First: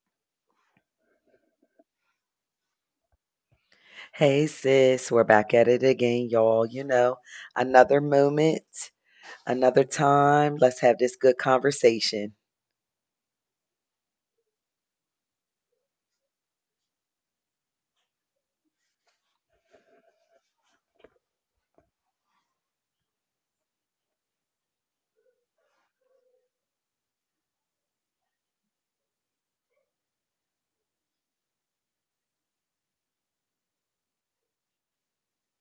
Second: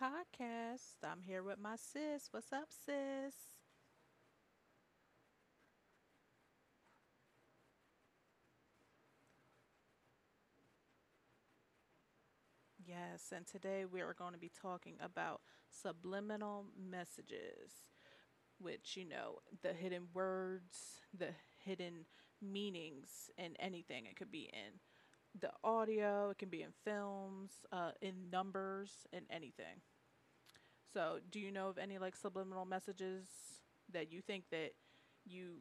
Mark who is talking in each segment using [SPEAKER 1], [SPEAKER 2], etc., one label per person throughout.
[SPEAKER 1] podcast. I'm here with my sis. What's up, sis?
[SPEAKER 2] Hey sis, we're back at it again, y'all. You know, another moment, another time. Let's have this good conversation.
[SPEAKER 1] Yes, and today we are going to be talking about subliminal messages, which, the hidden words, the hidden meanings in anything. It could be in the audio, it can be in films, in numbers, in anything. So, do you know of any like subliminal messages that you think that you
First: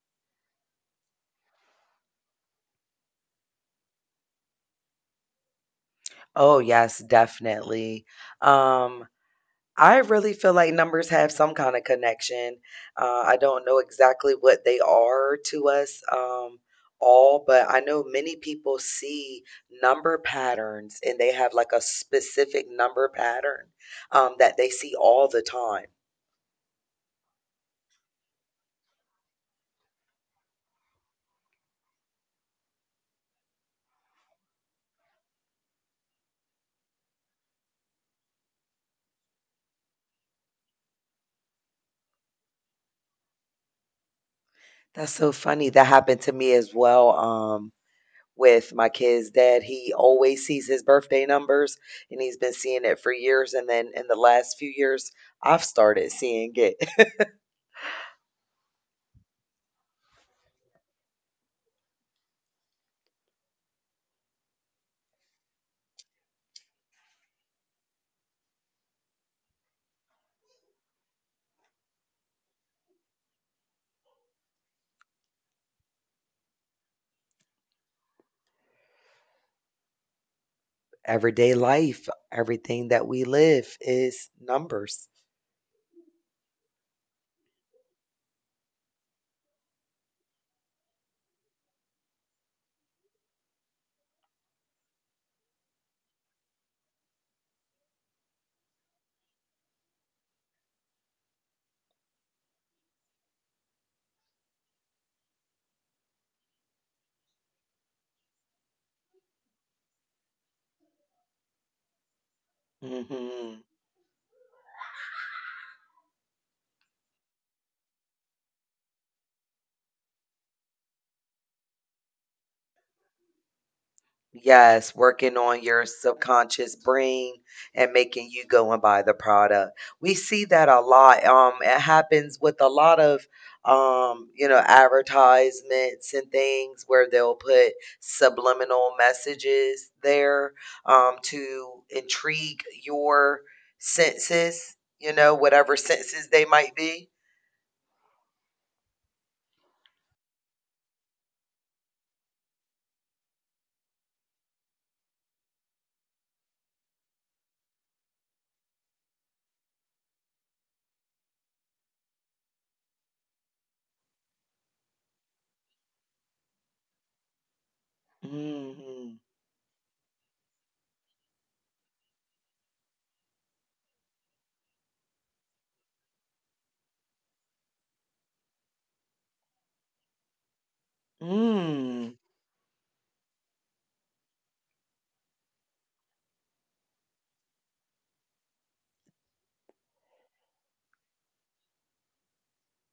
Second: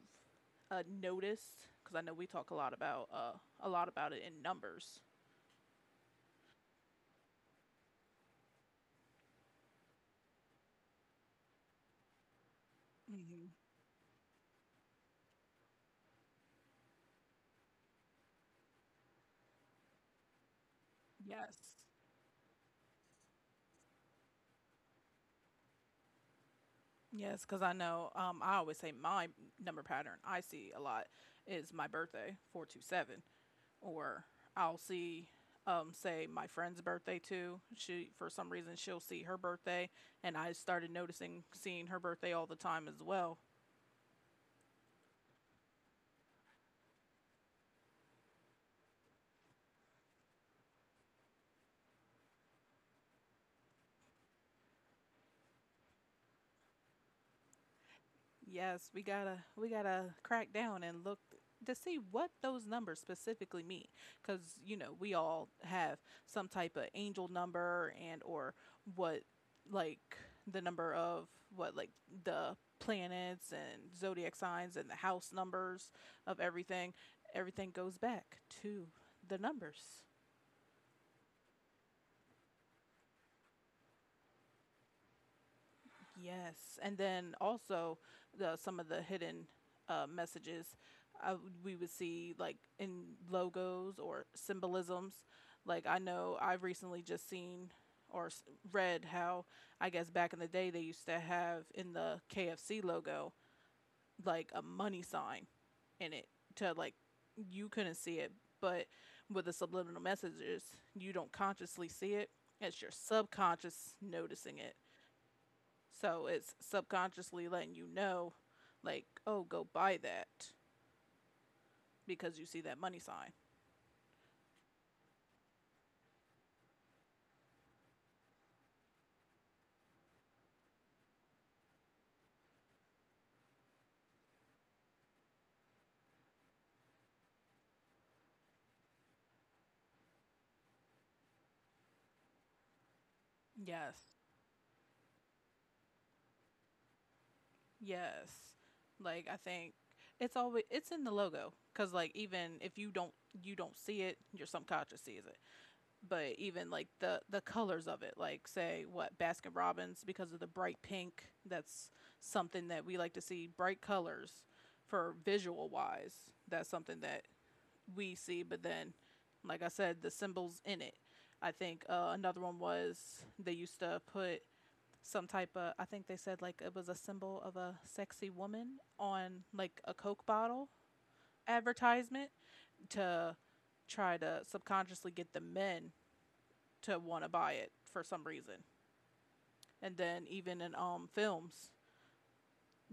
[SPEAKER 1] uh, notice? Because I know we talk a lot about it in numbers.
[SPEAKER 2] Oh, yes, definitely. Um, I really feel like numbers have some kind of connection. I
[SPEAKER 1] Hmm.
[SPEAKER 2] don't know exactly what they are to us all, but I know many people see number patterns and they have like
[SPEAKER 1] Yes.
[SPEAKER 2] a specific number pattern that they see all the time.
[SPEAKER 1] Yes, because I know, I always say my number pattern I see a lot is my birthday 4/2/7, or I'll see, say my friend's birthday too. She, for some reason, she'll see her birthday, and I started noticing seeing her birthday all the time as well.
[SPEAKER 2] That's so funny. That happened to me as well, with my kid's dad. He always sees his birthday numbers, and he's been seeing it for years, and then in the last few years, I've started seeing it.
[SPEAKER 1] Yes, we gotta crack down and look to see what those numbers specifically mean, because you know we all have some type of angel number. And or what, like the number of, what like the planets and zodiac signs and the house numbers of everything. Everything goes back to the numbers.
[SPEAKER 2] Everyday life, everything that we live is numbers.
[SPEAKER 1] Yes, and then also the some of the hidden messages we would see, like in logos or symbolisms. Like I know I've recently just seen or s- read how I guess back in the day they used to have in the KFC logo like a money sign in it. To like, you couldn't see it, but with the subliminal messages you don't consciously see it. It's your
[SPEAKER 2] Mhm.
[SPEAKER 1] subconscious noticing it. So it's subconsciously letting you know, like, oh, go buy that because you see that money sign.
[SPEAKER 2] Yes, working on your subconscious brain and making you go and buy the product. We see that a lot. It happens with a lot of advertisements and things where they'll put subliminal messages there to intrigue your
[SPEAKER 1] Yes.
[SPEAKER 2] senses, you know, whatever senses they might be.
[SPEAKER 1] Yes. Like I think it's always it's in the logo, because like even if you don't see it, your subconscious sees it. But even like the colors of it, like say what, Baskin Robbins, because of the bright pink. That's something that we like to see, bright colors, for visual wise. That's something that we see, but then,
[SPEAKER 2] Hmm
[SPEAKER 1] like I said, the symbols in it. I think, another one was they used to put some type of, I think they said like it was a symbol of a sexy woman on like a Coke bottle
[SPEAKER 2] Mm.
[SPEAKER 1] advertisement to try to subconsciously get the men to want to buy it for some reason. And then even in films,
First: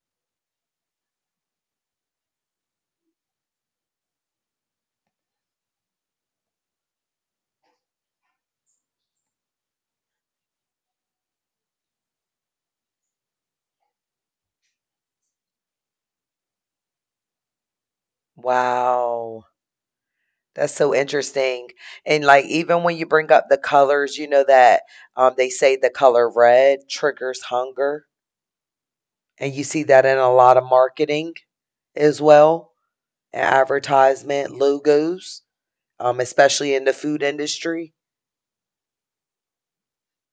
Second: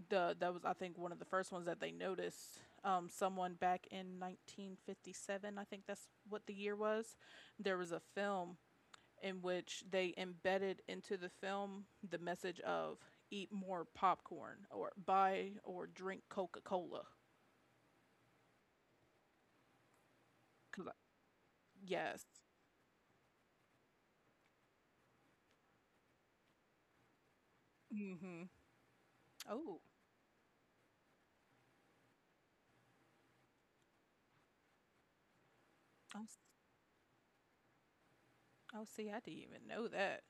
[SPEAKER 1] the that was I think one of the first ones that they noticed. Someone back in 1957, I think that's what the year was. There was a film in which they embedded into the film the message of eat more popcorn, or buy or drink Coca Cola.
[SPEAKER 2] Wow. That's so interesting. And
[SPEAKER 1] Yes.
[SPEAKER 2] like even when you bring up the colors, you know that they say the color red triggers hunger,
[SPEAKER 1] Hmm.
[SPEAKER 2] and you
[SPEAKER 1] Oh,
[SPEAKER 2] see that in a lot of marketing as well, and advertisement logos,
[SPEAKER 1] I s-
[SPEAKER 2] especially in the food industry,
[SPEAKER 1] oh, see, I didn't even know that.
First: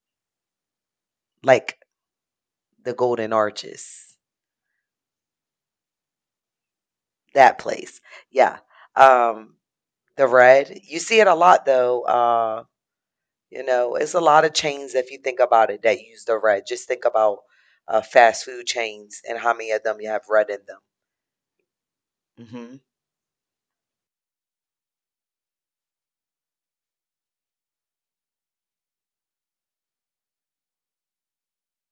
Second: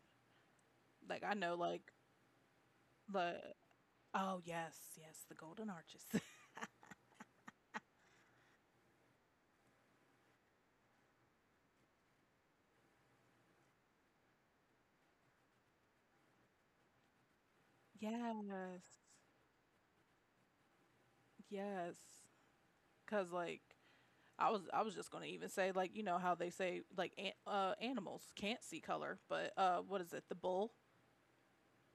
[SPEAKER 1] Like I know,
[SPEAKER 2] like
[SPEAKER 1] like
[SPEAKER 2] the Golden
[SPEAKER 1] the,
[SPEAKER 2] Arches,
[SPEAKER 1] oh yes, yes, the golden arches.
[SPEAKER 2] that place. Yeah, um, the red. You see it a lot though. You know, it's a lot of chains if you think about it that use the red. Just think about fast food
[SPEAKER 1] Yes.
[SPEAKER 2] chains and how many of them you have red in them.
[SPEAKER 1] Yes.
[SPEAKER 2] Hmm
[SPEAKER 1] Cause like I was just gonna even say, like, you know how they say like an, animals can't see color, but what is it? The bull,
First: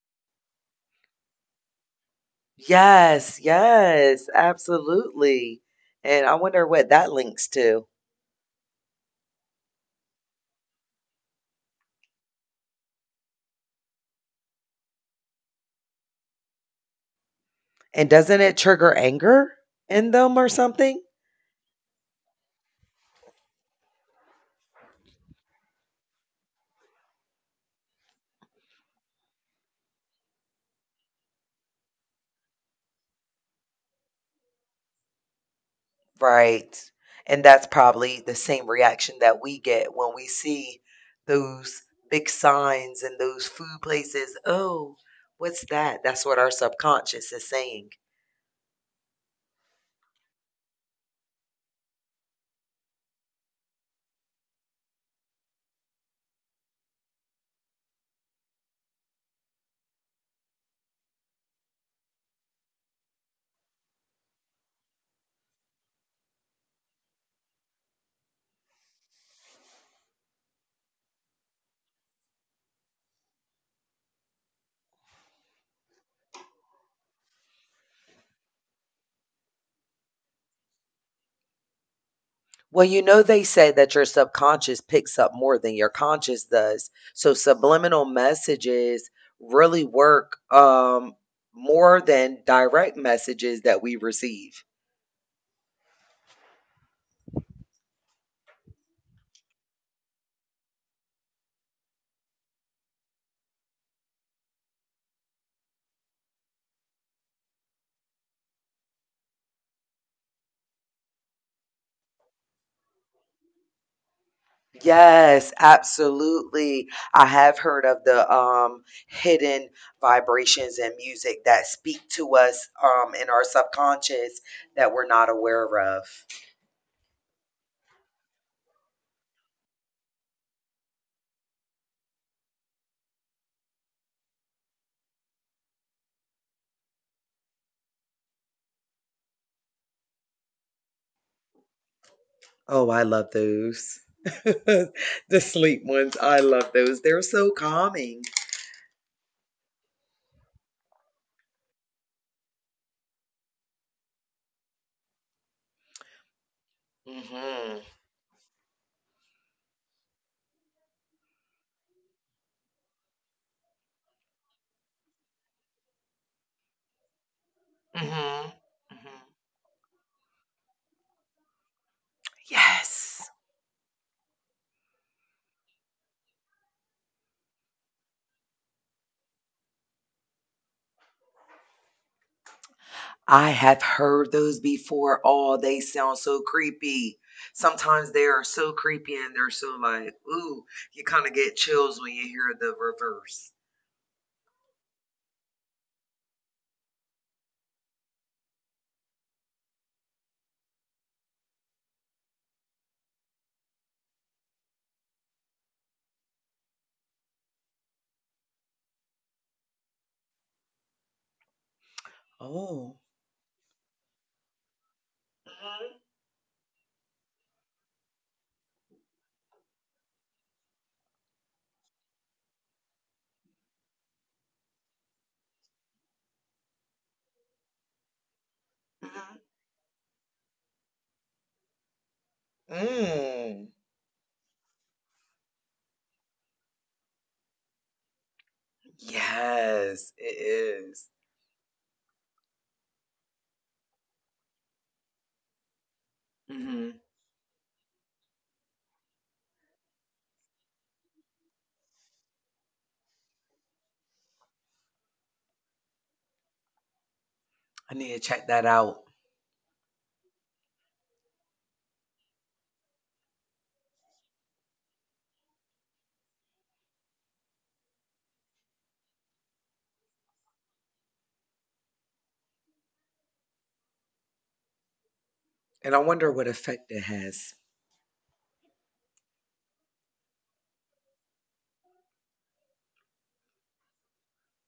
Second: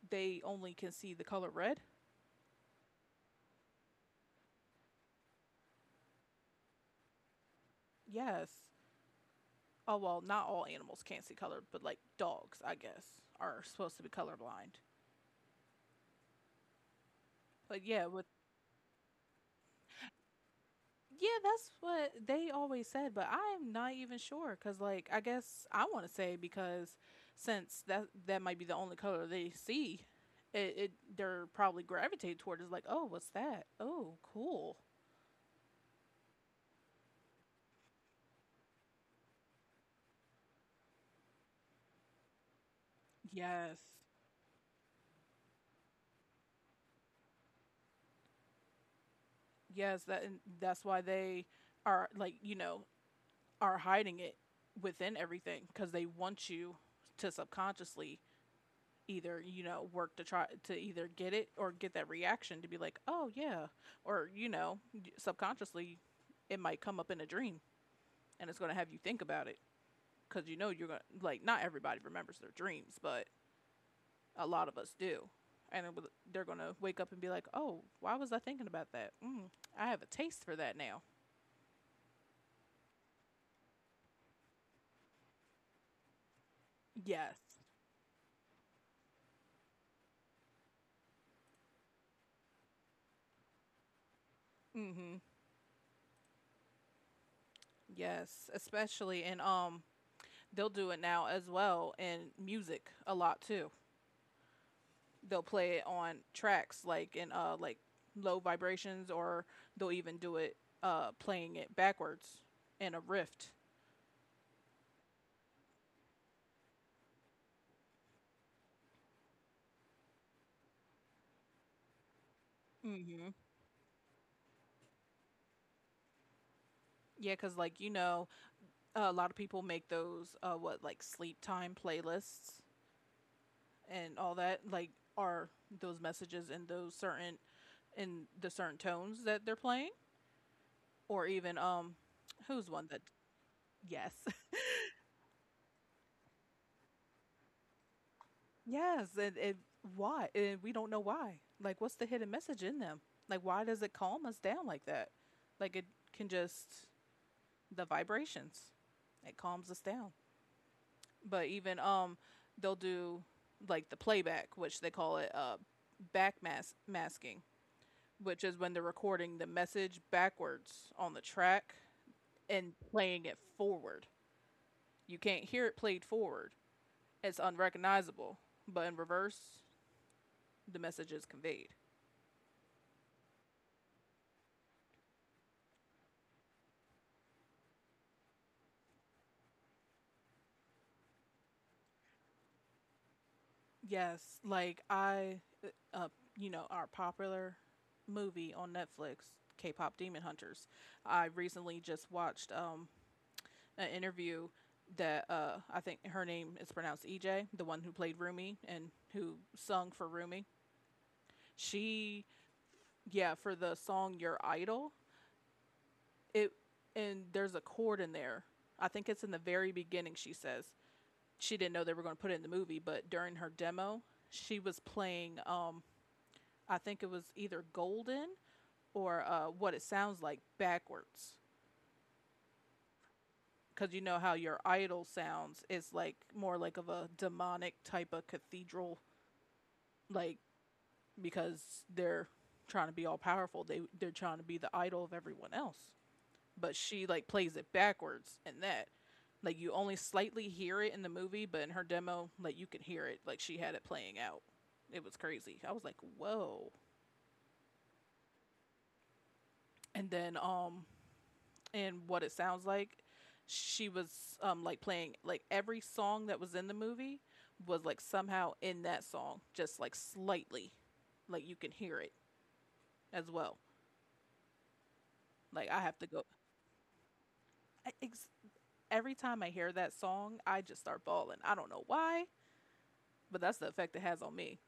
[SPEAKER 1] they only can see the color red.
[SPEAKER 2] Yes, yes, absolutely. And I wonder what that links to.
[SPEAKER 1] Yes. Oh well, not all animals can't see color, but like dogs, I guess, are supposed to be colorblind. But yeah,
[SPEAKER 2] And
[SPEAKER 1] with
[SPEAKER 2] doesn't it trigger anger in them or something?
[SPEAKER 1] yeah, that's what they always said, but I'm not even sure cuz like I guess I want to say, because since that might be the only color they see, it they're probably gravitated toward, is like, "Oh, what's that? Oh, cool."
[SPEAKER 2] Right. And that's probably the same reaction that we get when we see those big signs and those food
[SPEAKER 1] Yes.
[SPEAKER 2] places. Oh, what's that? That's what our subconscious is saying.
[SPEAKER 1] Yes, that and that's why they are like, you know, are hiding it within everything, because they want you to subconsciously either, you know, work to try to either get it or get that reaction, to be like, "Oh, yeah." Or, you know, subconsciously it might come up in a dream and it's going to have you think about it, cuz you know you're going to like, not everybody remembers their dreams, but a lot of us do. And they're going to wake up and be like, "Oh, why was I thinking about that? Mm, I have a taste for that now."
[SPEAKER 2] Well, you know, they say that your subconscious picks up more than your conscious does. So
[SPEAKER 1] Yes.
[SPEAKER 2] subliminal messages really work more than direct messages that we receive.
[SPEAKER 1] Hmm. Yes. Especially in they'll do it now as well in music a lot too. They'll play it on tracks, like in like low vibrations, or they'll even do it playing it backwards in a rift.
[SPEAKER 2] Yes, absolutely. I have heard of the hidden vibrations in music that speak to us in
[SPEAKER 1] Hmm.
[SPEAKER 2] our subconscious that we're not aware of.
[SPEAKER 1] Yeah, cuz like you know, a lot of people make those what like sleep time playlists and all that. Like, are those messages in those certain, in the certain tones that they're playing? Or even, who's one
[SPEAKER 2] Oh,
[SPEAKER 1] that,
[SPEAKER 2] I love those.
[SPEAKER 1] yes.
[SPEAKER 2] The sleep ones. I love those. They're so calming.
[SPEAKER 1] Yes, and why? And we don't know why. Like, what's the hidden message in them? Like, why does it calm us down like that? Like, it can just,
[SPEAKER 2] Mhm.
[SPEAKER 1] the vibrations, it calms us down. But even, they'll do like the playback, which they call it, masking, which
[SPEAKER 2] Mhm.
[SPEAKER 1] is when they're
[SPEAKER 2] Mhm.
[SPEAKER 1] recording the message backwards on the track and playing
[SPEAKER 2] Yes.
[SPEAKER 1] it forward. You can't hear it played forward, it's unrecognizable, but in reverse, the message is conveyed.
[SPEAKER 2] I have heard those before. Oh, they sound so creepy. Sometimes they are so creepy and they're so like, ooh, you kind of get chills when you hear the reverse.
[SPEAKER 1] Yes, like I, uh, you know, our popular movie on Netflix, K-pop Demon Hunters. I recently just watched an interview that I think her name is pronounced EJ, the one who played Rumi and who sung for Rumi. She,
[SPEAKER 2] Oh.
[SPEAKER 1] yeah, for the song Your Idol,
[SPEAKER 2] Mhm.
[SPEAKER 1] it, and there's a chord in there. I think it's in the very beginning. She says she didn't know they were going to put it in the movie, but during her demo, she was playing, I think it was either Golden or,
[SPEAKER 2] Mhm.
[SPEAKER 1] what it sounds like backwards.
[SPEAKER 2] Mm.
[SPEAKER 1] Because you know how Your Idol sounds, is like more like of a demonic type of cathedral,
[SPEAKER 2] Yes, it
[SPEAKER 1] like,
[SPEAKER 2] is.
[SPEAKER 1] because they're trying to be all powerful. They're trying to be the idol of everyone else. But
[SPEAKER 2] Mhm.
[SPEAKER 1] she like plays it backwards in that. Like you only slightly hear it in the movie, but in her demo, like you could hear it. Like she had it playing out. It was crazy. I was like, whoa.
[SPEAKER 2] I need to check that out.
[SPEAKER 1] And then and what it sounds like, she was like playing like every song that was in the movie was like somehow in that song, just like slightly. Like you can hear it as well. Like I
[SPEAKER 2] And I
[SPEAKER 1] have to go,
[SPEAKER 2] wonder what effect it has.
[SPEAKER 1] I- ex- every time I hear that song, I just start bawling. I don't know why, but that's the effect it has on me.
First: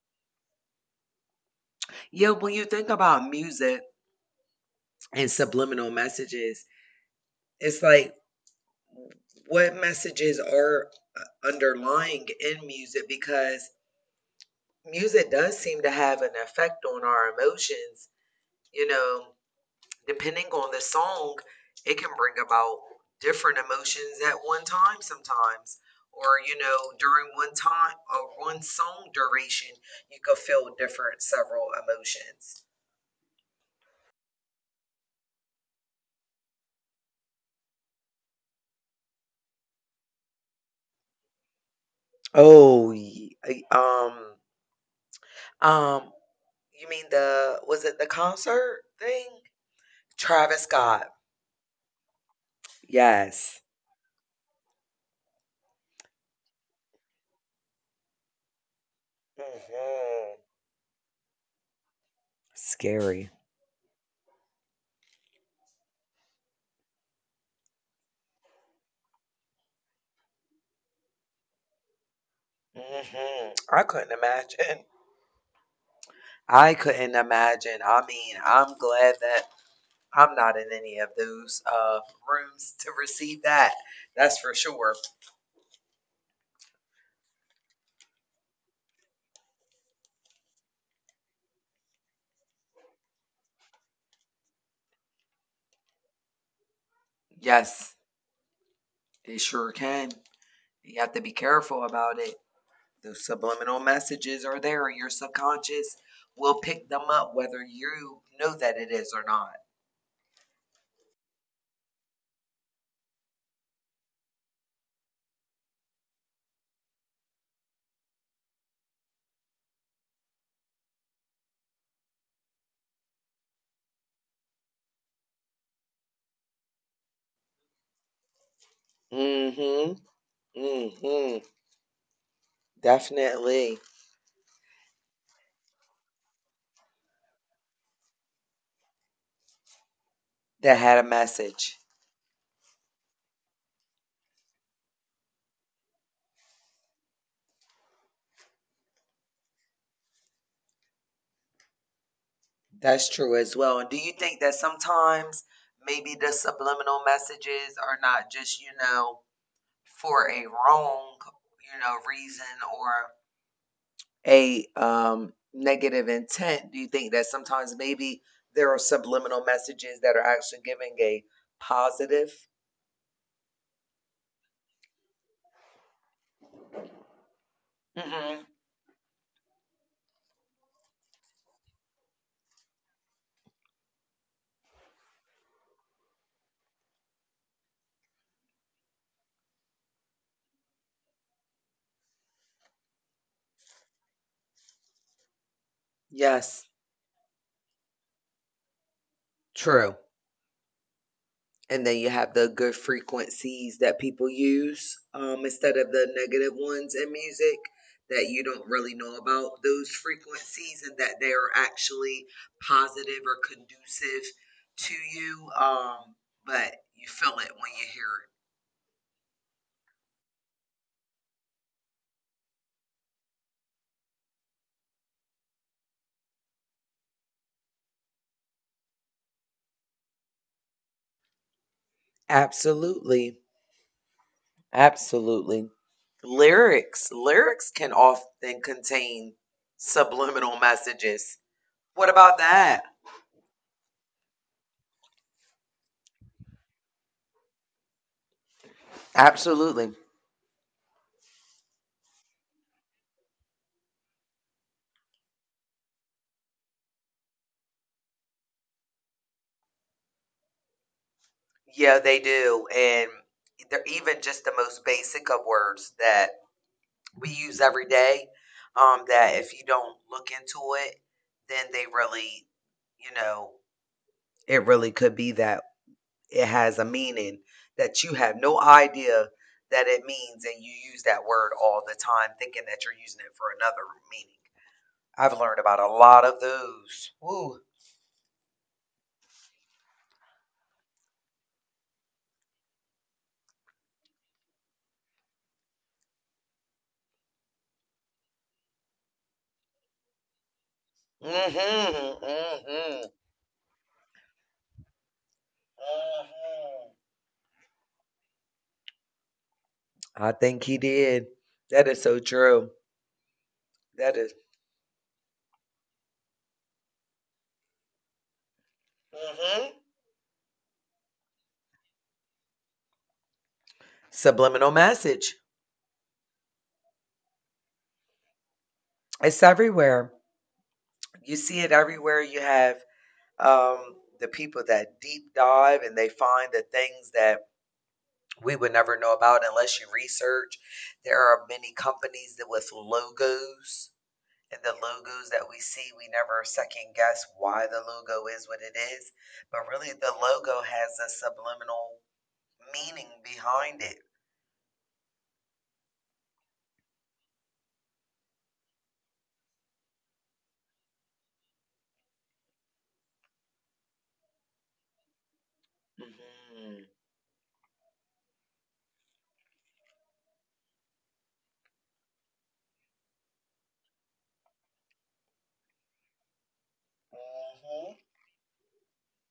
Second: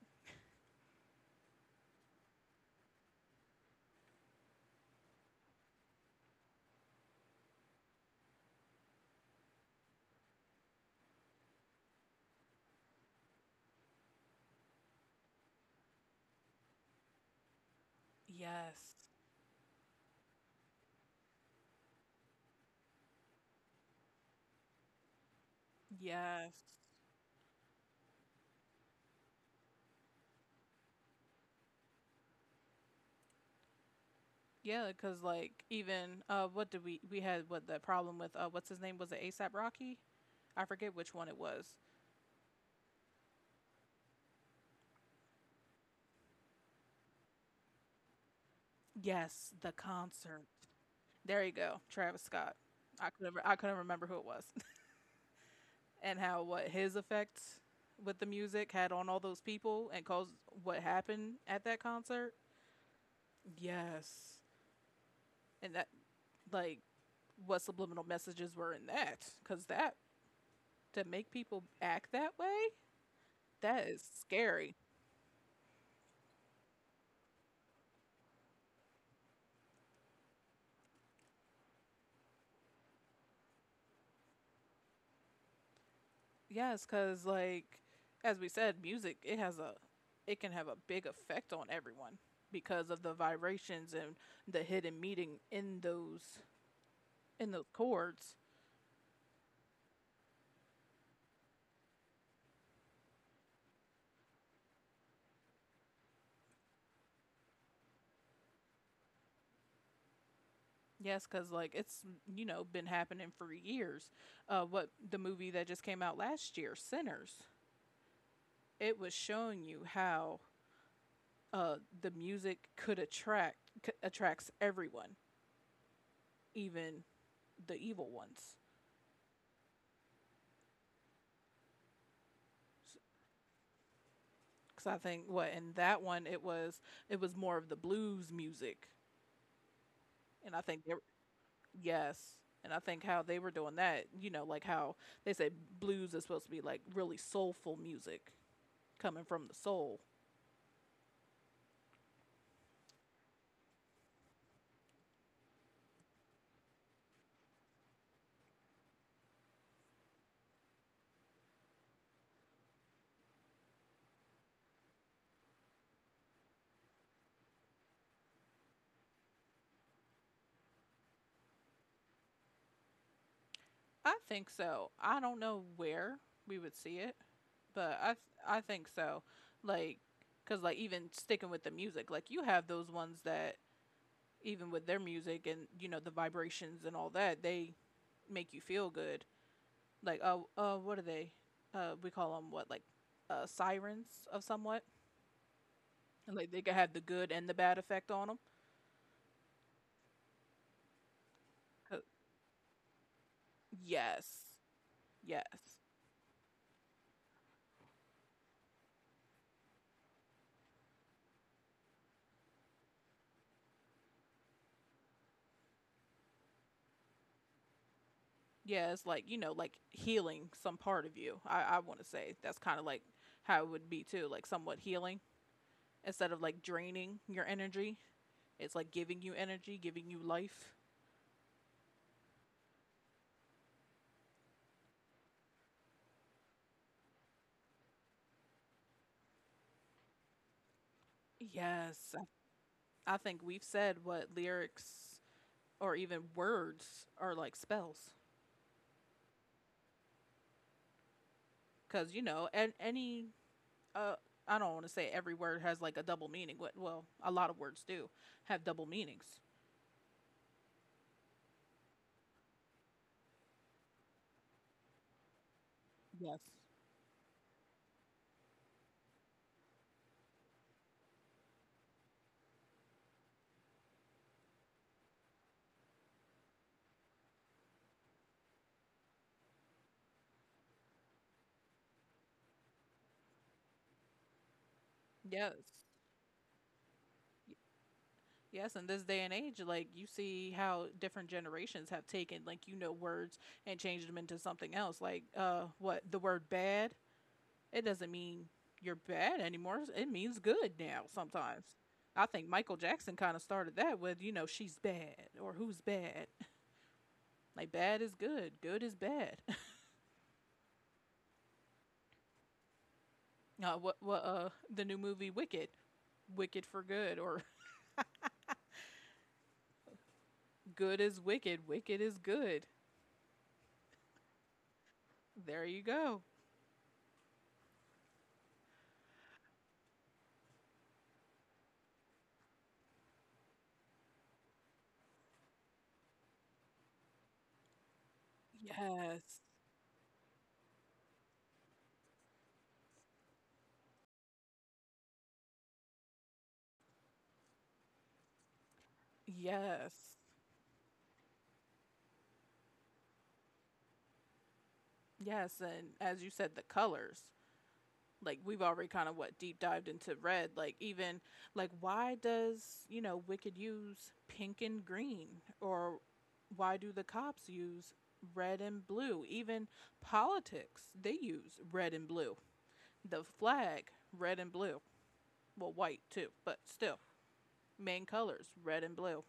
[SPEAKER 2] Yeah, when you think about music and subliminal messages, it's like what messages are underlying in music because music does seem to have an effect on our emotions. You
[SPEAKER 1] Yes.
[SPEAKER 2] know, depending on the song, it can bring about different emotions at one time sometimes. Or,
[SPEAKER 1] Yes.
[SPEAKER 2] you know, during one time or one song duration, you could feel different several emotions.
[SPEAKER 1] Yeah. Cause like even, what did we had what, the problem with what's his name, was it ASAP Rocky? I forget which one it was.
[SPEAKER 2] Oh, ye- um, um, you mean the, was it the concert thing?
[SPEAKER 1] Yes, the concert.
[SPEAKER 2] Travis Scott.
[SPEAKER 1] There you go. Travis Scott. I
[SPEAKER 2] Yes.
[SPEAKER 1] couldn't remember who it was. And how what his effects with the music had on all those people and caused
[SPEAKER 2] Mhm.
[SPEAKER 1] what happened at that concert.
[SPEAKER 2] Scary.
[SPEAKER 1] Yes. And that, like, what subliminal messages were in that, cuz that, to make people act that way?
[SPEAKER 2] Mhm. I
[SPEAKER 1] That is
[SPEAKER 2] couldn't
[SPEAKER 1] scary.
[SPEAKER 2] imagine. I couldn't imagine. I mean, I'm glad that I'm not in any of those rooms to receive that. That's for sure.
[SPEAKER 1] Yes, because like, as we said, music, it can have a big effect on everyone, because of the vibrations and the hidden meaning in those, in those
[SPEAKER 2] Yes,
[SPEAKER 1] chords.
[SPEAKER 2] it sure can. You have to be careful about it. Those subliminal messages are there, and your subconscious will pick them up whether you know that it is or not.
[SPEAKER 1] Yes, because like it's, you know, been happening for years. What, the movie that just came out last year, Sinners, it was showing you how the music could attract, attracts everyone, even the evil ones.
[SPEAKER 2] Mhm. Mhm. Definitely.
[SPEAKER 1] Because I think what, in that one, it was, it was more of the blues music, and I
[SPEAKER 2] That
[SPEAKER 1] think they
[SPEAKER 2] had a
[SPEAKER 1] were,
[SPEAKER 2] message.
[SPEAKER 1] yes, and I think how they were doing that, you know, like how they say blues is supposed to be like really soulful music coming from the soul.
[SPEAKER 2] That's true as well. And do you think that sometimes maybe the subliminal messages are not just, you know, for a wrong, you know, reason or a negative intent? Do you think that sometimes maybe there are subliminal messages that are actually giving a positive?
[SPEAKER 1] I think so. I don't know where we would see it, but
[SPEAKER 2] Hmm
[SPEAKER 1] I think so. Like, cause like even sticking with the music, like you have those ones that even with their music, and you know the vibrations and all that, they make you feel good. Like, what are they? We call them, what, like sirens of somewhat, and like they
[SPEAKER 2] Yes,
[SPEAKER 1] can have the good and the bad effect on them.
[SPEAKER 2] true. And then you have the good frequencies that
[SPEAKER 1] Yes,
[SPEAKER 2] people use
[SPEAKER 1] yes,
[SPEAKER 2] instead of the negative ones in music that you don't really know about those frequencies and that they are actually positive or conducive to you but you feel it when you hear it.
[SPEAKER 1] yeah. It's like, you know, like healing some part of you. I want to say that's kind of like how it would be too, like somewhat healing instead of like draining your energy. It's like giving you energy, giving you life.
[SPEAKER 2] Absolutely, absolutely. Lyrics can often contain subliminal messages. What
[SPEAKER 1] Yes, I
[SPEAKER 2] about that?
[SPEAKER 1] I think we've said what, lyrics or even words are like spells.
[SPEAKER 2] Absolutely.
[SPEAKER 1] Because, you know, and any, uh, I don't want to say every word has like a double meaning. But, well, a lot of words do have double meanings.
[SPEAKER 2] Yeah, they do. And they're even just the most basic of words that
[SPEAKER 1] Yes.
[SPEAKER 2] we use every day. That if you don't look into it, then they really, you know, it really could be that it has a meaning that you have no idea that it means, and you use that word all the time, thinking that you're using it for another meaning. I've learned about a
[SPEAKER 1] Yes.
[SPEAKER 2] lot of those.
[SPEAKER 1] Y-
[SPEAKER 2] Woo.
[SPEAKER 1] Yes, in this day and age, like you see how different generations have taken, like, you know, words and changed them into something else. Like, what, the word bad, it doesn't mean you're bad anymore. It means good now sometimes.
[SPEAKER 2] Mm-hmm.
[SPEAKER 1] I think Michael
[SPEAKER 2] Mm-hmm.
[SPEAKER 1] Jackson kind of started that with, she's bad or who's bad.
[SPEAKER 2] Mm-hmm.
[SPEAKER 1] Like, bad is good, good is bad.
[SPEAKER 2] I think he did. That is so true.
[SPEAKER 1] Uh, what
[SPEAKER 2] That
[SPEAKER 1] what
[SPEAKER 2] is
[SPEAKER 1] uh the new movie Wicked, Wicked for Good or
[SPEAKER 2] hmm
[SPEAKER 1] Good is Wicked, Wicked is Good.
[SPEAKER 2] subliminal message.
[SPEAKER 1] There you go.
[SPEAKER 2] It's everywhere. You see it everywhere. You have um, the people that deep dive and they find the things that we would never know
[SPEAKER 1] Yes,
[SPEAKER 2] about unless you research. There are many companies that with logos and the logos that we see, we never second guess why the logo is what it is. But really,
[SPEAKER 1] yes,
[SPEAKER 2] the logo has a subliminal meaning behind it.
[SPEAKER 1] yes. And as you said, the colors. Like we've already kind of what deep dived into red. Like even, like why does Wicked use pink and green, or why
[SPEAKER 2] Mhm.
[SPEAKER 1] do the cops use red and blue? Even politics, they use red and blue. The flag, red and blue. Well, white too, but still, main colors red and blue.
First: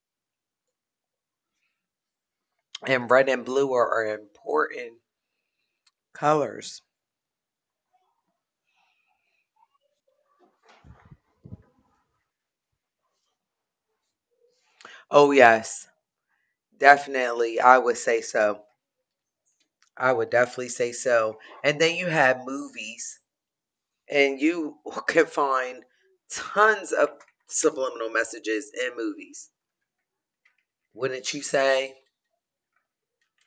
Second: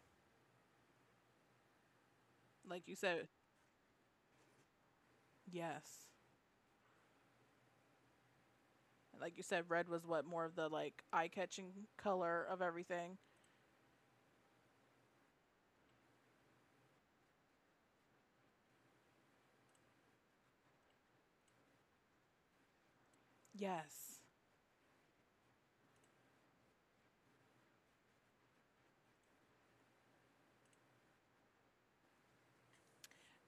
[SPEAKER 1] Like you
[SPEAKER 2] And
[SPEAKER 1] said,
[SPEAKER 2] red and blue are important
[SPEAKER 1] yes.
[SPEAKER 2] colors.
[SPEAKER 1] Like you said, red was what more of the like eye-catching color of everything.
[SPEAKER 2] Oh, yes, definitely. I would say so. I would definitely say so. And then you have movies,
[SPEAKER 1] Yes.
[SPEAKER 2] and you can find tons of subliminal messages in movies. Wouldn't you say?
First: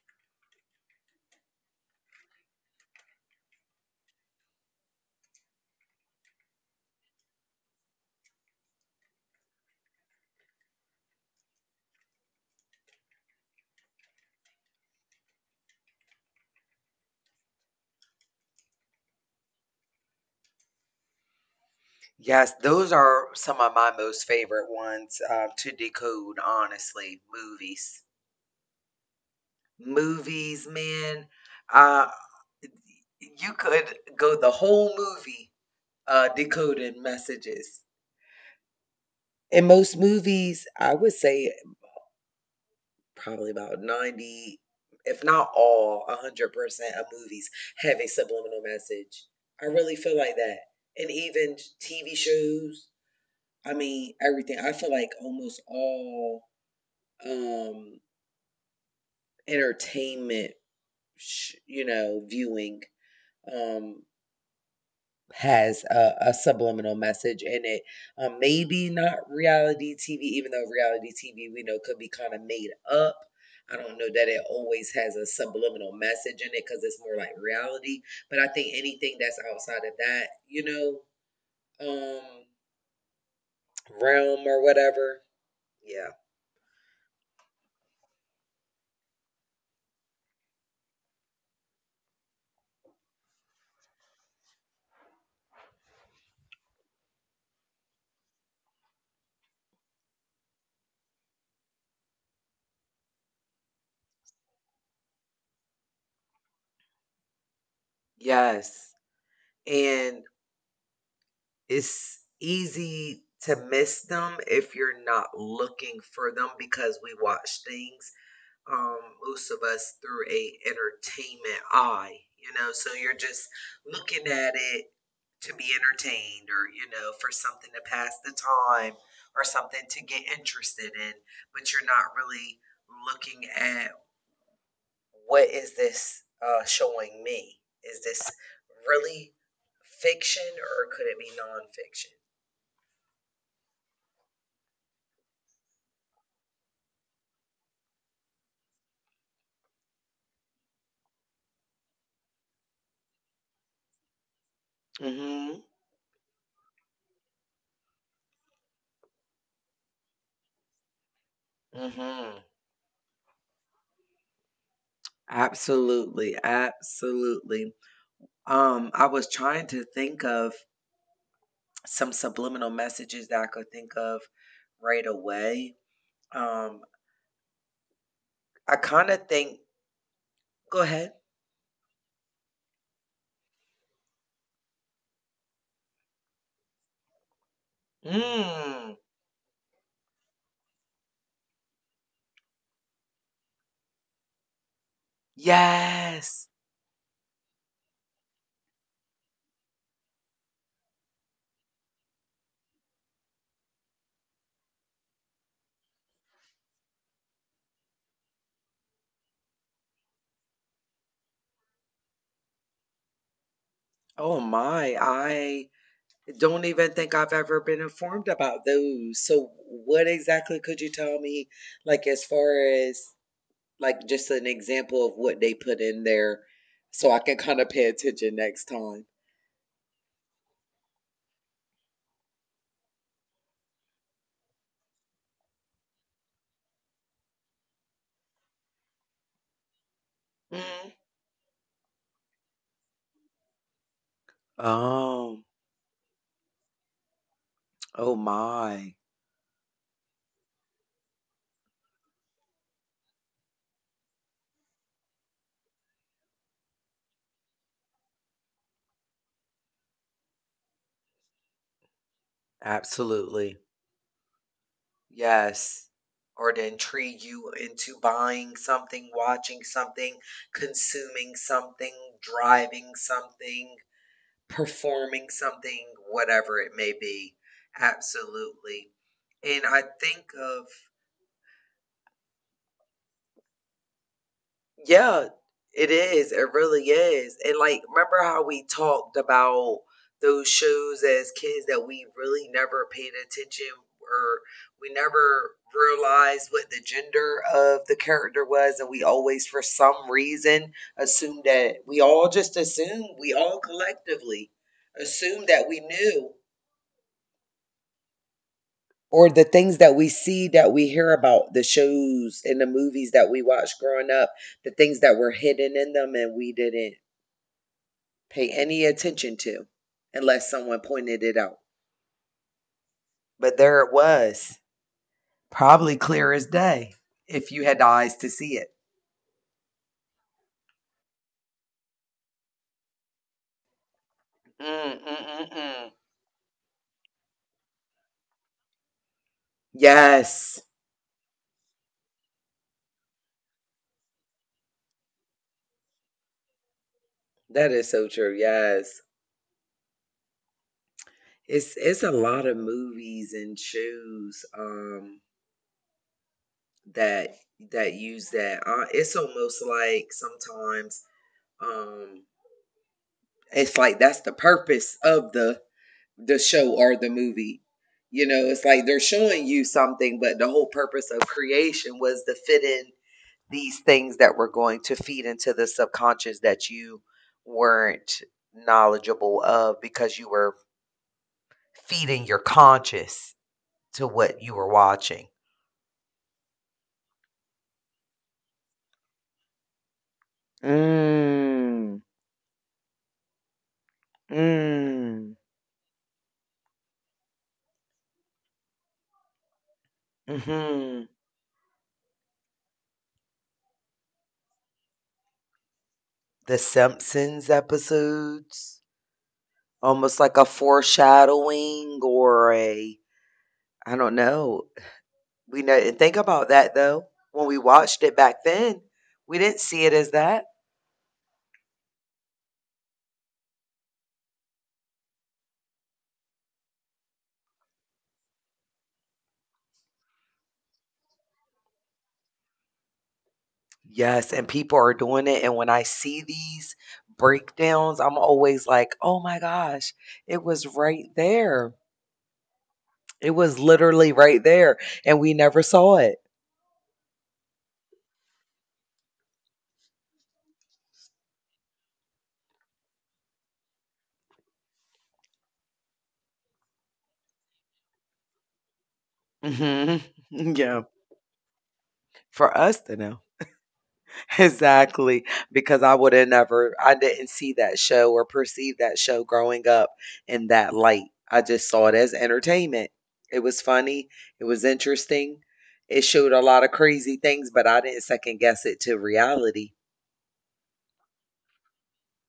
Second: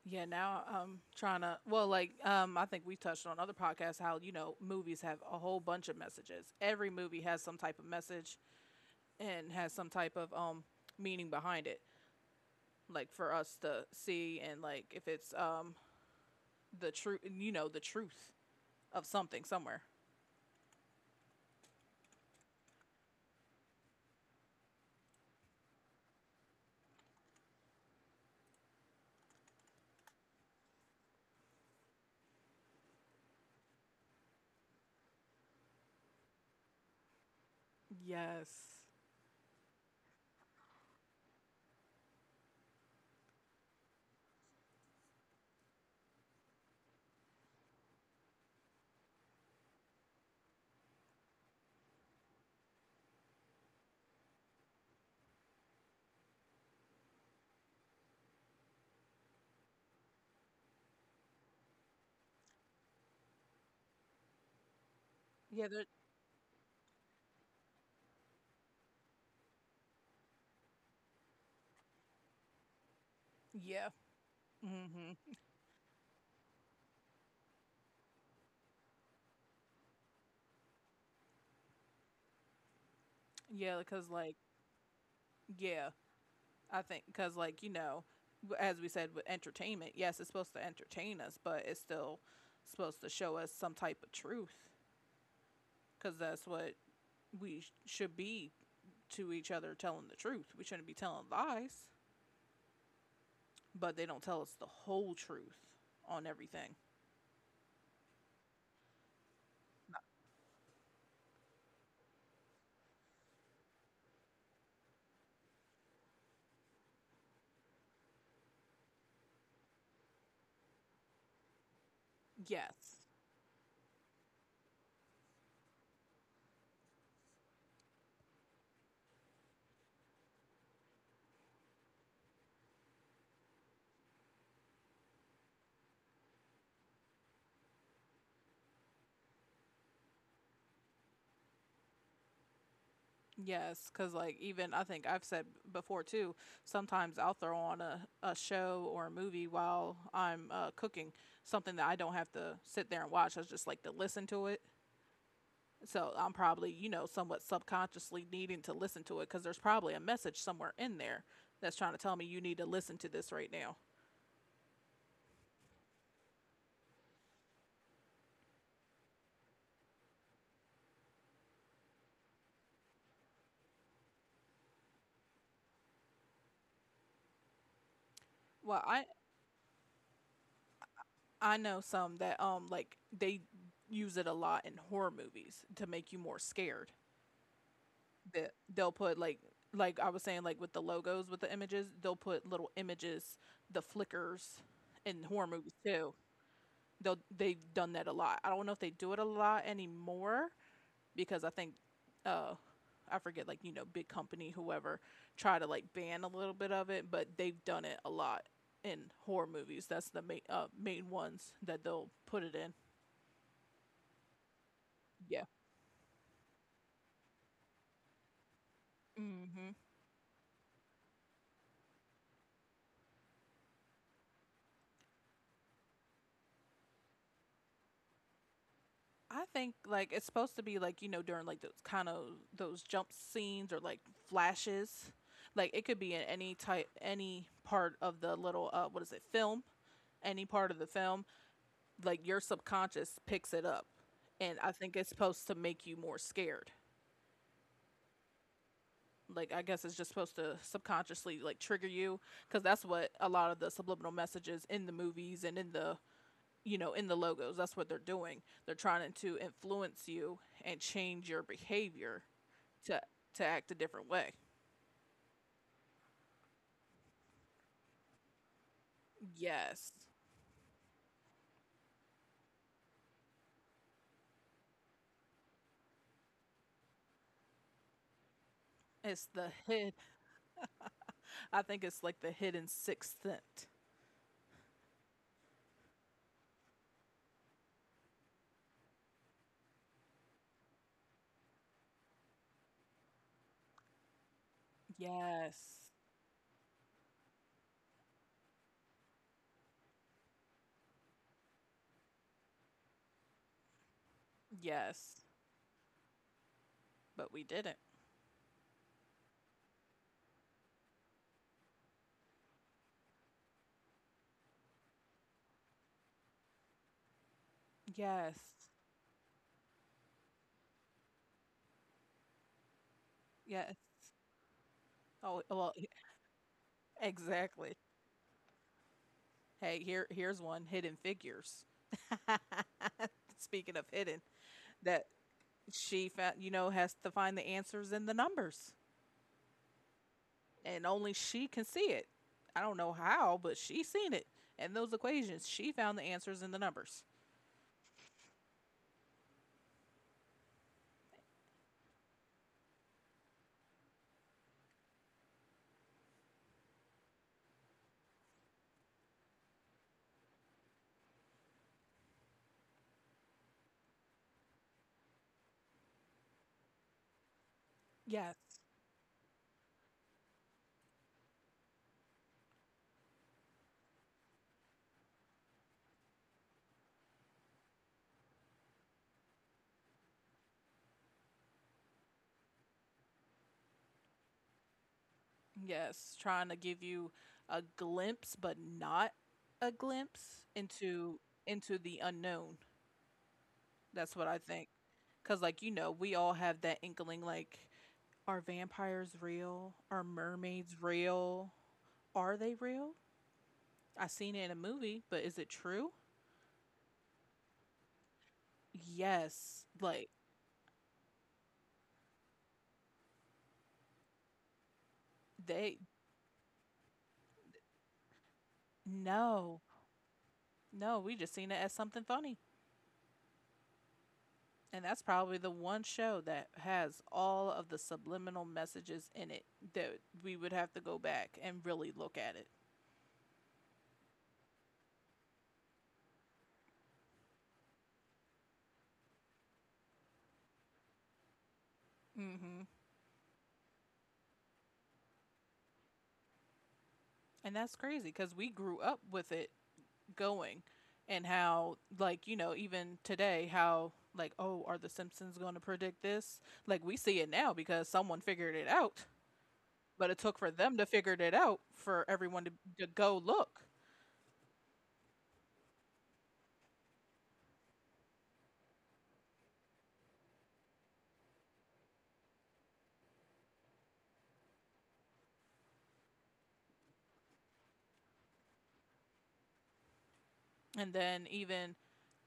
[SPEAKER 1] Yeah, now I'm trying to. Well, like, I think we touched on other podcasts how movies have a whole bunch of messages. Every movie has some type of message and has some type of meaning behind it. Like for us to see, and like if it's the truth, the truth of something somewhere.
[SPEAKER 2] Yes, those are some of my most favorite ones to decode, honestly, movies. Movies, man, uh, you could go the whole movie, decoding messages.
[SPEAKER 1] Yes.
[SPEAKER 2] In most movies, I would say probably about 90, if not all, 100% of movies have a subliminal message. I really feel like that. And even TV shows, I mean, everything. I feel like almost all um, entertainment, you know, viewing um,
[SPEAKER 1] Yeah, they're
[SPEAKER 2] has a subliminal message in it. Maybe not reality TV, even though reality TV we know could be kind of made up. I
[SPEAKER 1] yeah.
[SPEAKER 2] don't know that it always
[SPEAKER 1] Mhm.
[SPEAKER 2] has a subliminal message in it because it's more like reality. But I think anything that's outside of that, you know, um,
[SPEAKER 1] Yeah, because like,
[SPEAKER 2] realm or whatever,
[SPEAKER 1] yeah,
[SPEAKER 2] yeah,
[SPEAKER 1] I think because like, as we said with entertainment, yes, it's supposed to entertain us, but it's still supposed to show us some type of truth, because that's what should be to each other, telling the truth. We shouldn't be telling lies, but they don't tell us the whole truth on everything.
[SPEAKER 2] yes. And it's easy to miss them if you're not looking for them because we watch things um, most of us through a entertainment eye, you know. So
[SPEAKER 1] Yes.
[SPEAKER 2] you're just looking at it to be entertained, or you know, for something to pass the time, or something to get interested in, but you're not really looking at what is this showing me? Is this really fiction, or could it be
[SPEAKER 1] Yes, because like even I think I've said before too. Sometimes I'll throw on a show or a movie while I'm cooking something that I don't have to sit there and watch. I just like to listen to it.
[SPEAKER 2] nonfiction? Mhm.
[SPEAKER 1] So I'm probably, somewhat subconsciously needing to listen to it because there's probably a message somewhere in there that's trying to tell me you
[SPEAKER 2] Mhm.
[SPEAKER 1] need to listen to this right now.
[SPEAKER 2] Absolutely. Absolutely. I was trying to think of some subliminal messages that I could think of right away. Um, I
[SPEAKER 1] Well, I
[SPEAKER 2] kind of think. Go ahead.
[SPEAKER 1] I know some that like they use it a lot in horror movies to make you more scared. That they'll
[SPEAKER 2] Mm,
[SPEAKER 1] put like, I was saying, like with the logos, with the images, they'll put little images, the flickers, in horror movies too.
[SPEAKER 2] yes.
[SPEAKER 1] They've done that a lot. I don't know if they do it a lot anymore, because I think, uh I forget, like, big company whoever, try to like ban a little bit of it, but they've done it a lot in horror movies. That's the main ones that they'll put it in.
[SPEAKER 2] Oh my!
[SPEAKER 1] Yeah.
[SPEAKER 2] I don't even think I've ever been informed about those. So,
[SPEAKER 1] Hmm.
[SPEAKER 2] what exactly could you tell me? Like, as far as like just an example of what they put in there, so I can kind of pay attention next time.
[SPEAKER 1] I think like it's supposed to be like, during like those kind of, those jump scenes or like flashes, like it could be in any part of the little, what is it film, any part of the
[SPEAKER 2] Mhm.
[SPEAKER 1] film. Like your subconscious picks it up, and I think it's
[SPEAKER 2] Oh.
[SPEAKER 1] supposed to make you more scared.
[SPEAKER 2] Oh my!
[SPEAKER 1] Like, I guess it's just supposed to subconsciously like trigger you, because that's what a lot of the subliminal messages in the movies and in the logos. That's what they're doing. They're trying to influence you and change your behavior to to
[SPEAKER 2] Absolutely.
[SPEAKER 1] act a different way.
[SPEAKER 2] Yes. Or to intrigue you into buying something, watching
[SPEAKER 1] Yes.
[SPEAKER 2] something, consuming something, driving something, performing something, whatever it may be. Absolutely.
[SPEAKER 1] It's the
[SPEAKER 2] And I
[SPEAKER 1] hid
[SPEAKER 2] think of
[SPEAKER 1] I think it's like the hidden sixth sense.
[SPEAKER 2] Yeah, it is. It really is. And like, remember how we talked about those shows as kids that we really never paid attention or we never
[SPEAKER 1] Yes.
[SPEAKER 2] realized what the gender of the character was, and we always, for some reason, assumed that we all just assumed, we all collectively
[SPEAKER 1] Yes.
[SPEAKER 2] assumed that we knew.
[SPEAKER 1] But we didn't.
[SPEAKER 2] Or the things that we see, that we hear about, the shows and the movies that we watched growing up, the things that were hidden in them and we didn't
[SPEAKER 1] Yes.
[SPEAKER 2] pay any attention to unless someone pointed it out. But
[SPEAKER 1] Yes.
[SPEAKER 2] there it was,
[SPEAKER 1] Oh, well,
[SPEAKER 2] probably clear as day if you
[SPEAKER 1] exactly.
[SPEAKER 2] had eyes to see it.
[SPEAKER 1] Hey, here's one, Hidden Figures. Speaking of hidden,
[SPEAKER 2] Mm, mm,
[SPEAKER 1] that
[SPEAKER 2] mm, mm.
[SPEAKER 1] she found, has to find the answers in the numbers.
[SPEAKER 2] Yes,
[SPEAKER 1] And only she can see it. I don't know how, but she seen it. And those equations, she found the answers in the numbers.
[SPEAKER 2] that is so true. Yes. It's a lot of movies and shows that that use that. It's almost like sometimes um it's like that's the purpose of the show or the movie. You
[SPEAKER 1] Yes.
[SPEAKER 2] know, it's like they're showing you something, but the whole purpose of creation was to fit in these things that were going to feed into the subconscious that you weren't knowledgeable of because you were feeding your conscious to what you were watching.
[SPEAKER 1] Yes, trying to give you a glimpse, but not a glimpse into the
[SPEAKER 2] Mm.
[SPEAKER 1] unknown. That's what I think.
[SPEAKER 2] Mm.
[SPEAKER 1] Cause like, we all have that inkling. Like, are vampires real? Are mermaids
[SPEAKER 2] hmm
[SPEAKER 1] real? Are they real? I seen it in a movie, but is it true?
[SPEAKER 2] The Simpsons episodes,
[SPEAKER 1] Yes. Like
[SPEAKER 2] almost like a foreshadowing or a, I don't know, We know
[SPEAKER 1] they
[SPEAKER 2] and think about that though. When we watched it back then, we didn't
[SPEAKER 1] no
[SPEAKER 2] see it as that.
[SPEAKER 1] No, we just seen it as something funny. And that's probably the one show that has all of the subliminal messages in it that we would have to go back and really look at it.
[SPEAKER 2] Yes, and people are doing it. And when I see these breakdowns, I'm always like, oh my gosh, it was right there.
[SPEAKER 1] Hmm.
[SPEAKER 2] It was literally right there. And we never saw it.
[SPEAKER 1] And that's crazy, because we grew up with it going, and how, like, you know, even today, how, like, oh, are the Simpsons going to predict this? Like, we see it now because someone figured it out,
[SPEAKER 2] Hmm
[SPEAKER 1] but it took for them
[SPEAKER 2] Yeah.
[SPEAKER 1] to figure it out for everyone to,
[SPEAKER 2] For us
[SPEAKER 1] to
[SPEAKER 2] to
[SPEAKER 1] go
[SPEAKER 2] know.
[SPEAKER 1] look.
[SPEAKER 2] Exactly, because I woulda never I didn't see that show or perceive that show growing up in that light. I just saw it as entertainment. It was funny, it was interesting. It showed a lot of crazy things, but I didn't second guess it to reality.
[SPEAKER 1] And then even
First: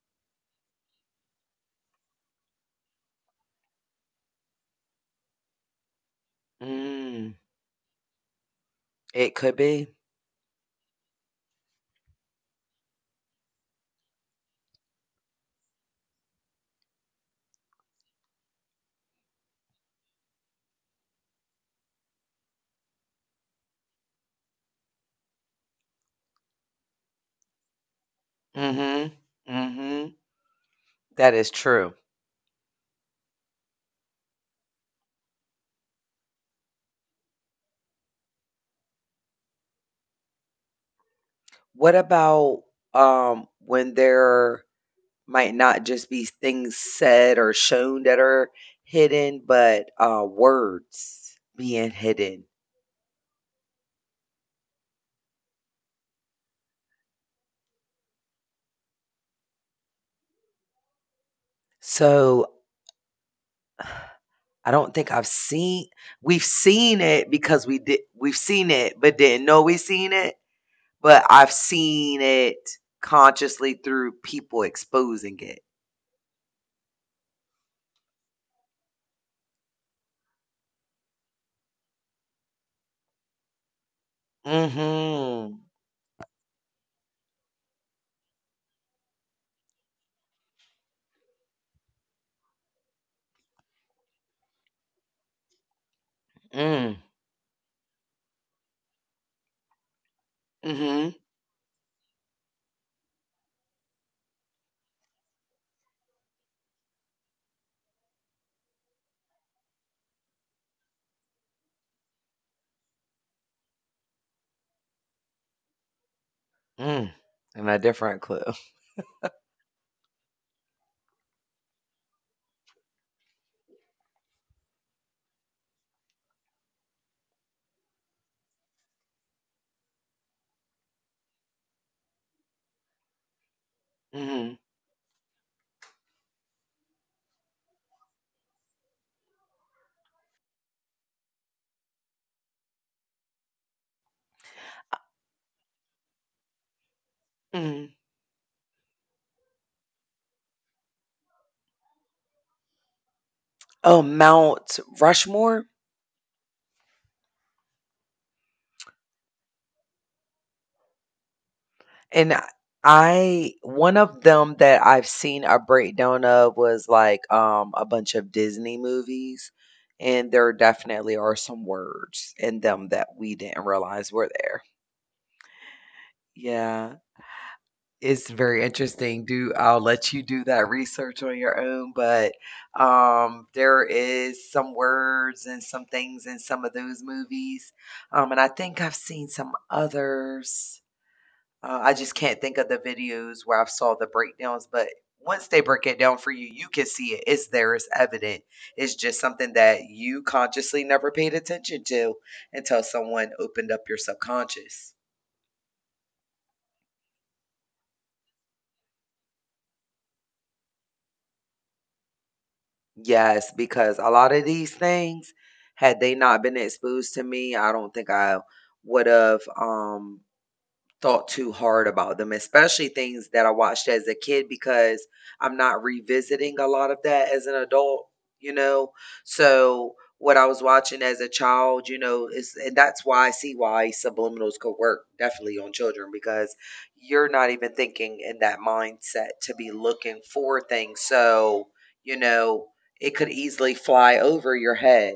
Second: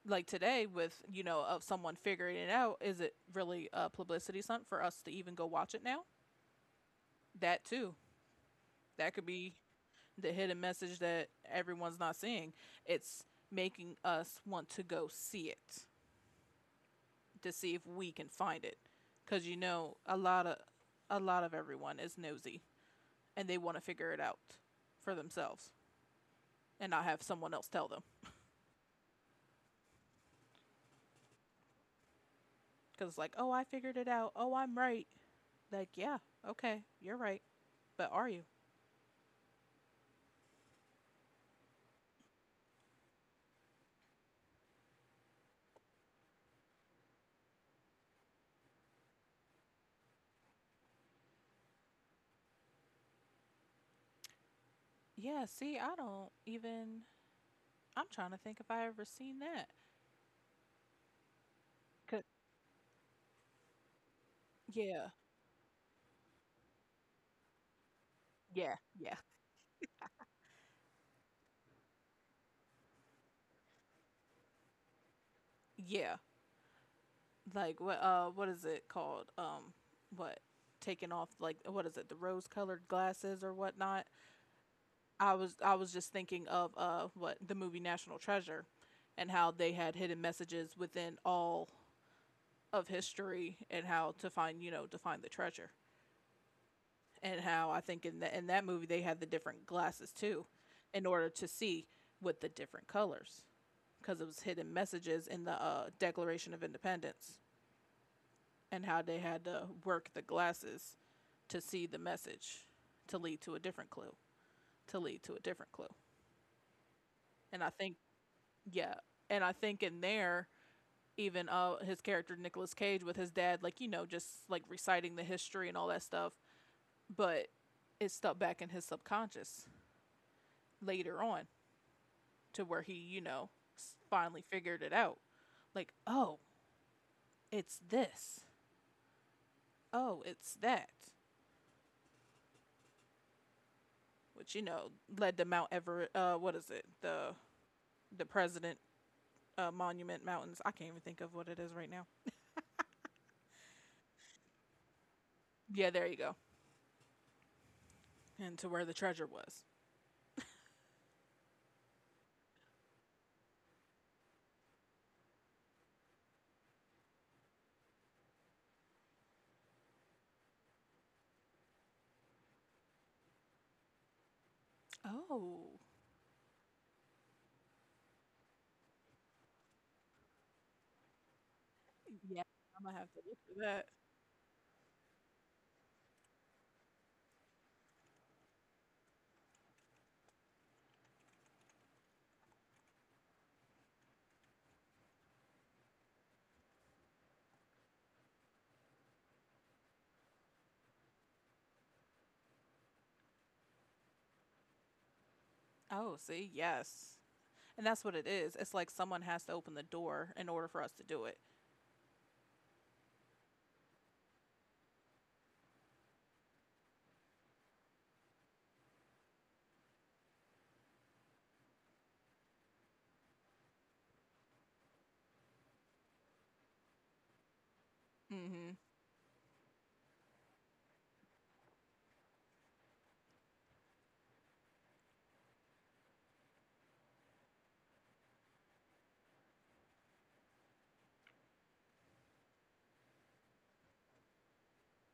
[SPEAKER 1] like today with, of someone figuring it out, is it really a publicity stunt for us to even go watch it now?
[SPEAKER 2] Mm,
[SPEAKER 1] That too, that could
[SPEAKER 2] it
[SPEAKER 1] be
[SPEAKER 2] could be.
[SPEAKER 1] the hidden message that everyone's not seeing. It's making us want to go see it, to see if we can find it, because you know, a lot of everyone is nosy and they want to figure it out for themselves, and not have someone else tell them.
[SPEAKER 2] Mhm. Mhm. That is true.
[SPEAKER 1] Because like, oh, I figured it out. Oh, I'm right. Like, yeah, okay, you're right, but are you?
[SPEAKER 2] What about when they're might not just be things said or shown that are hidden, but words being hidden.
[SPEAKER 1] Yeah, see, I don't even I'm trying to think if I ever seen that. 'Cause
[SPEAKER 2] So I don't
[SPEAKER 1] Yeah.
[SPEAKER 2] think I've seen we've seen
[SPEAKER 1] Yeah,
[SPEAKER 2] it
[SPEAKER 1] yeah.
[SPEAKER 2] but didn't know we seen it, but I've seen it consciously through people exposing it.
[SPEAKER 1] Yeah. Like, what is it called? What taking off, like, what is it, the rose colored glasses or whatnot. I was
[SPEAKER 2] Mhm.
[SPEAKER 1] I was just thinking of, what the movie National Treasure, and how they had hidden messages within all of history, and how to find, to find the treasure.
[SPEAKER 2] Mm.
[SPEAKER 1] And how I think, in that movie, they had the different glasses too, in
[SPEAKER 2] Mhm.
[SPEAKER 1] order to see with the different colors, because it was hidden messages in the, Declaration of Independence, and how they had to work the glasses to see the message, to lead to a different clue, to lead to a different clue.
[SPEAKER 2] Mm.
[SPEAKER 1] And I
[SPEAKER 2] And a
[SPEAKER 1] think,
[SPEAKER 2] different clue.
[SPEAKER 1] yeah, in there, even his character Nicolas Cage with his dad, like, just like reciting the history and all that stuff, but it's stuck back in his subconscious later on to where he, finally
[SPEAKER 2] Mhm.
[SPEAKER 1] figured it out. Like, oh, it's this. Oh, it's that. Which, led to Mount Everett. What is it? The
[SPEAKER 2] Mhm.
[SPEAKER 1] the President, Monument Mountains. I can't even think of what it is right now.
[SPEAKER 2] Oh, Mount Rushmore.
[SPEAKER 1] Yeah, there you go. And to where the treasure was.
[SPEAKER 2] And I one of them that I've seen a breakdown of was, a bunch of Disney movies, and there definitely are some words in them that we didn't realize were there.
[SPEAKER 1] Oh,
[SPEAKER 2] Yeah, it's very interesting. Do I'll let you do that research on your own, but,
[SPEAKER 1] yeah. I'm gonna have to look for
[SPEAKER 2] there
[SPEAKER 1] that.
[SPEAKER 2] is some words and some things in some of those movies, and I think I've seen some others I just can't think of the videos where I've saw the breakdowns, but once they break it down for you, you can see it. It's there. It's evident. It's just something that you consciously never paid attention to until someone opened up your subconscious.
[SPEAKER 1] Oh, see, yes. And that's what it is. It's like someone has to open the door in order for us to do it.
[SPEAKER 2] Yes, because a lot of these things, had they not been exposed to me, I don't think I would have thought too hard about them, especially things that I watched as a kid because I'm not revisiting a lot of that as an adult, you
[SPEAKER 1] Hmm.
[SPEAKER 2] know. So what I was watching as a child, is and that's why I see why subliminals could work definitely on children because you're not even thinking in that mindset to be looking for things. So, you know, it could easily fly over your head.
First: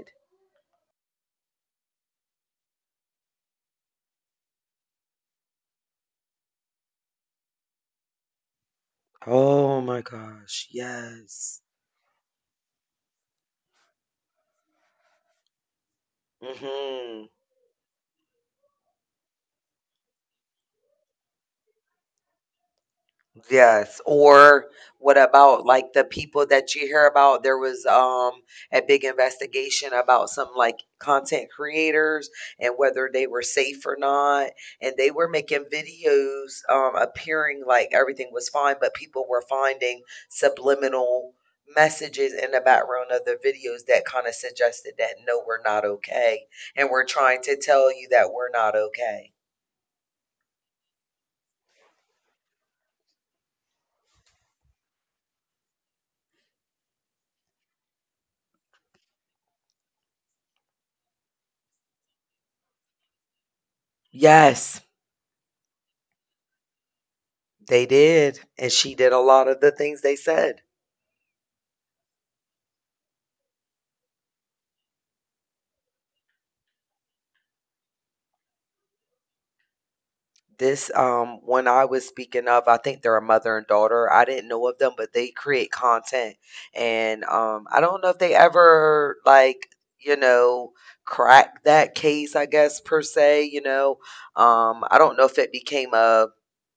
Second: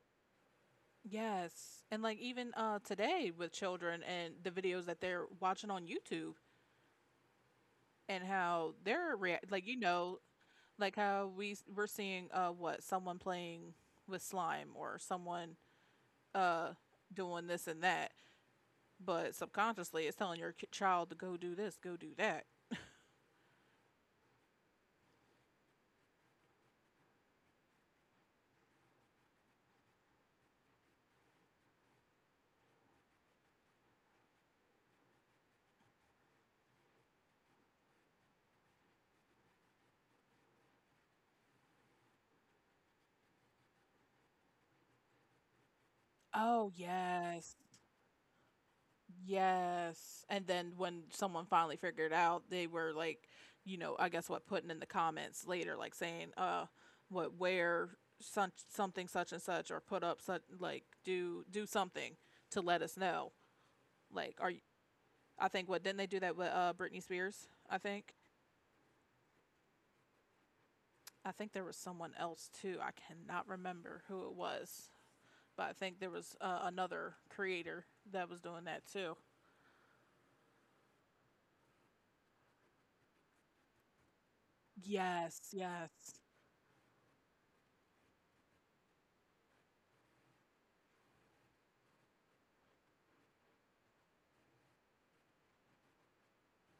[SPEAKER 1] Yes. And like, even today with children and the videos that they're watching on YouTube, and how they're like, you
[SPEAKER 2] Oh my
[SPEAKER 1] know,
[SPEAKER 2] gosh,
[SPEAKER 1] like how we
[SPEAKER 2] yes.
[SPEAKER 1] s- we're seeing, what someone playing with slime, or someone uh
[SPEAKER 2] Mhm.
[SPEAKER 1] doing this and that, but subconsciously it's telling your child to go do this, go do that.
[SPEAKER 2] Yes. Or what about like the people that you hear about? There was a big investigation about some like content creators and whether they were safe or not. And they were making videos appearing like everything was fine, but people were finding subliminal messages in the background of the videos that kind of suggested that no, we're not okay.
[SPEAKER 1] Oh,
[SPEAKER 2] And we're trying
[SPEAKER 1] yes.
[SPEAKER 2] to tell you that we're not okay.
[SPEAKER 1] Yes. And then when someone finally figured out, they were like, I guess what putting in the comments later, like saying, what where such something such and such, or put up such, like, do something to let us know. Like, are you,
[SPEAKER 2] Yes.
[SPEAKER 1] I think what didn't they do that with Britney Spears? I
[SPEAKER 2] They
[SPEAKER 1] think.
[SPEAKER 2] did, and she did a lot of the things they said.
[SPEAKER 1] I think there was someone else too. I cannot remember who it was, but I think there was, another creator that was doing that too.
[SPEAKER 2] This one I was speaking of, I think they're a mother and daughter. I didn't know of them, but they
[SPEAKER 1] Yes.
[SPEAKER 2] create
[SPEAKER 1] Yes.
[SPEAKER 2] content, and I don't know if they ever you know crack that case. I guess per se, you know, I don't know if it became a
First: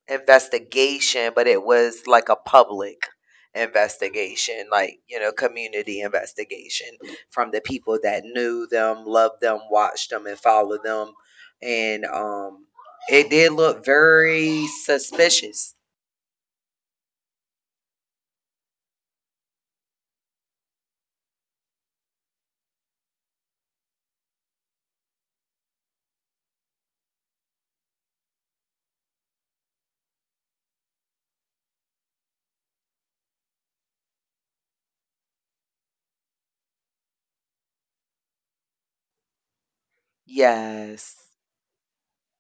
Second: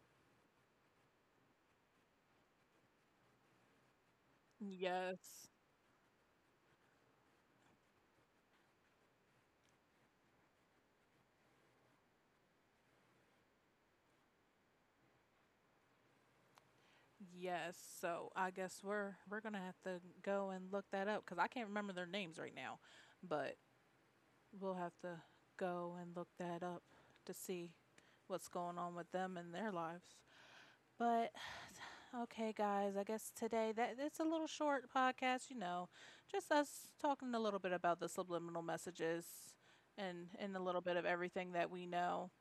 [SPEAKER 2] investigation, but it was like a public investigation, like, you know,
[SPEAKER 1] Yes.
[SPEAKER 2] community investigation from the people that knew them, loved them, watched them, and followed them. And it did look very suspicious.
[SPEAKER 1] Yes, so I guess we're gonna have to go and look that up because I can't remember their names right now, but we'll have to go and look that up to see what's going on with them and their lives. But okay, guys, I guess today that it's a little short podcast, just us talking a little bit about the subliminal messages, and a little bit of
[SPEAKER 2] Yes.
[SPEAKER 1] everything that we know.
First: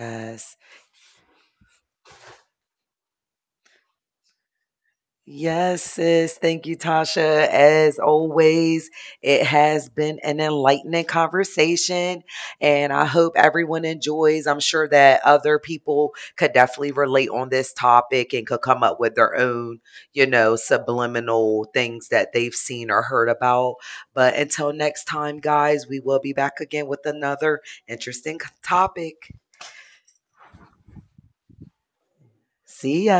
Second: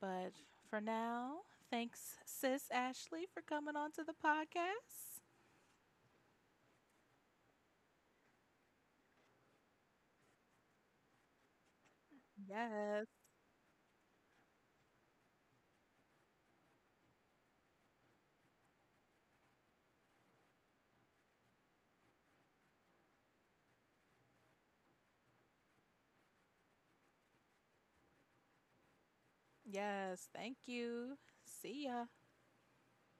[SPEAKER 1] But for now, thanks, sis Ashley, for coming on to the podcast.
[SPEAKER 2] Yes, sis. Thank you, Tasha. As always, it has been an enlightening conversation, and I
[SPEAKER 1] Yes.
[SPEAKER 2] hope everyone enjoys. I'm sure that other people could definitely relate on this topic and could come up with their own, you know, subliminal things that they've seen or heard about. But until next time, guys, we will be back again with another interesting topic.
[SPEAKER 1] Yes. Thank you. See ya.
[SPEAKER 2] See ya.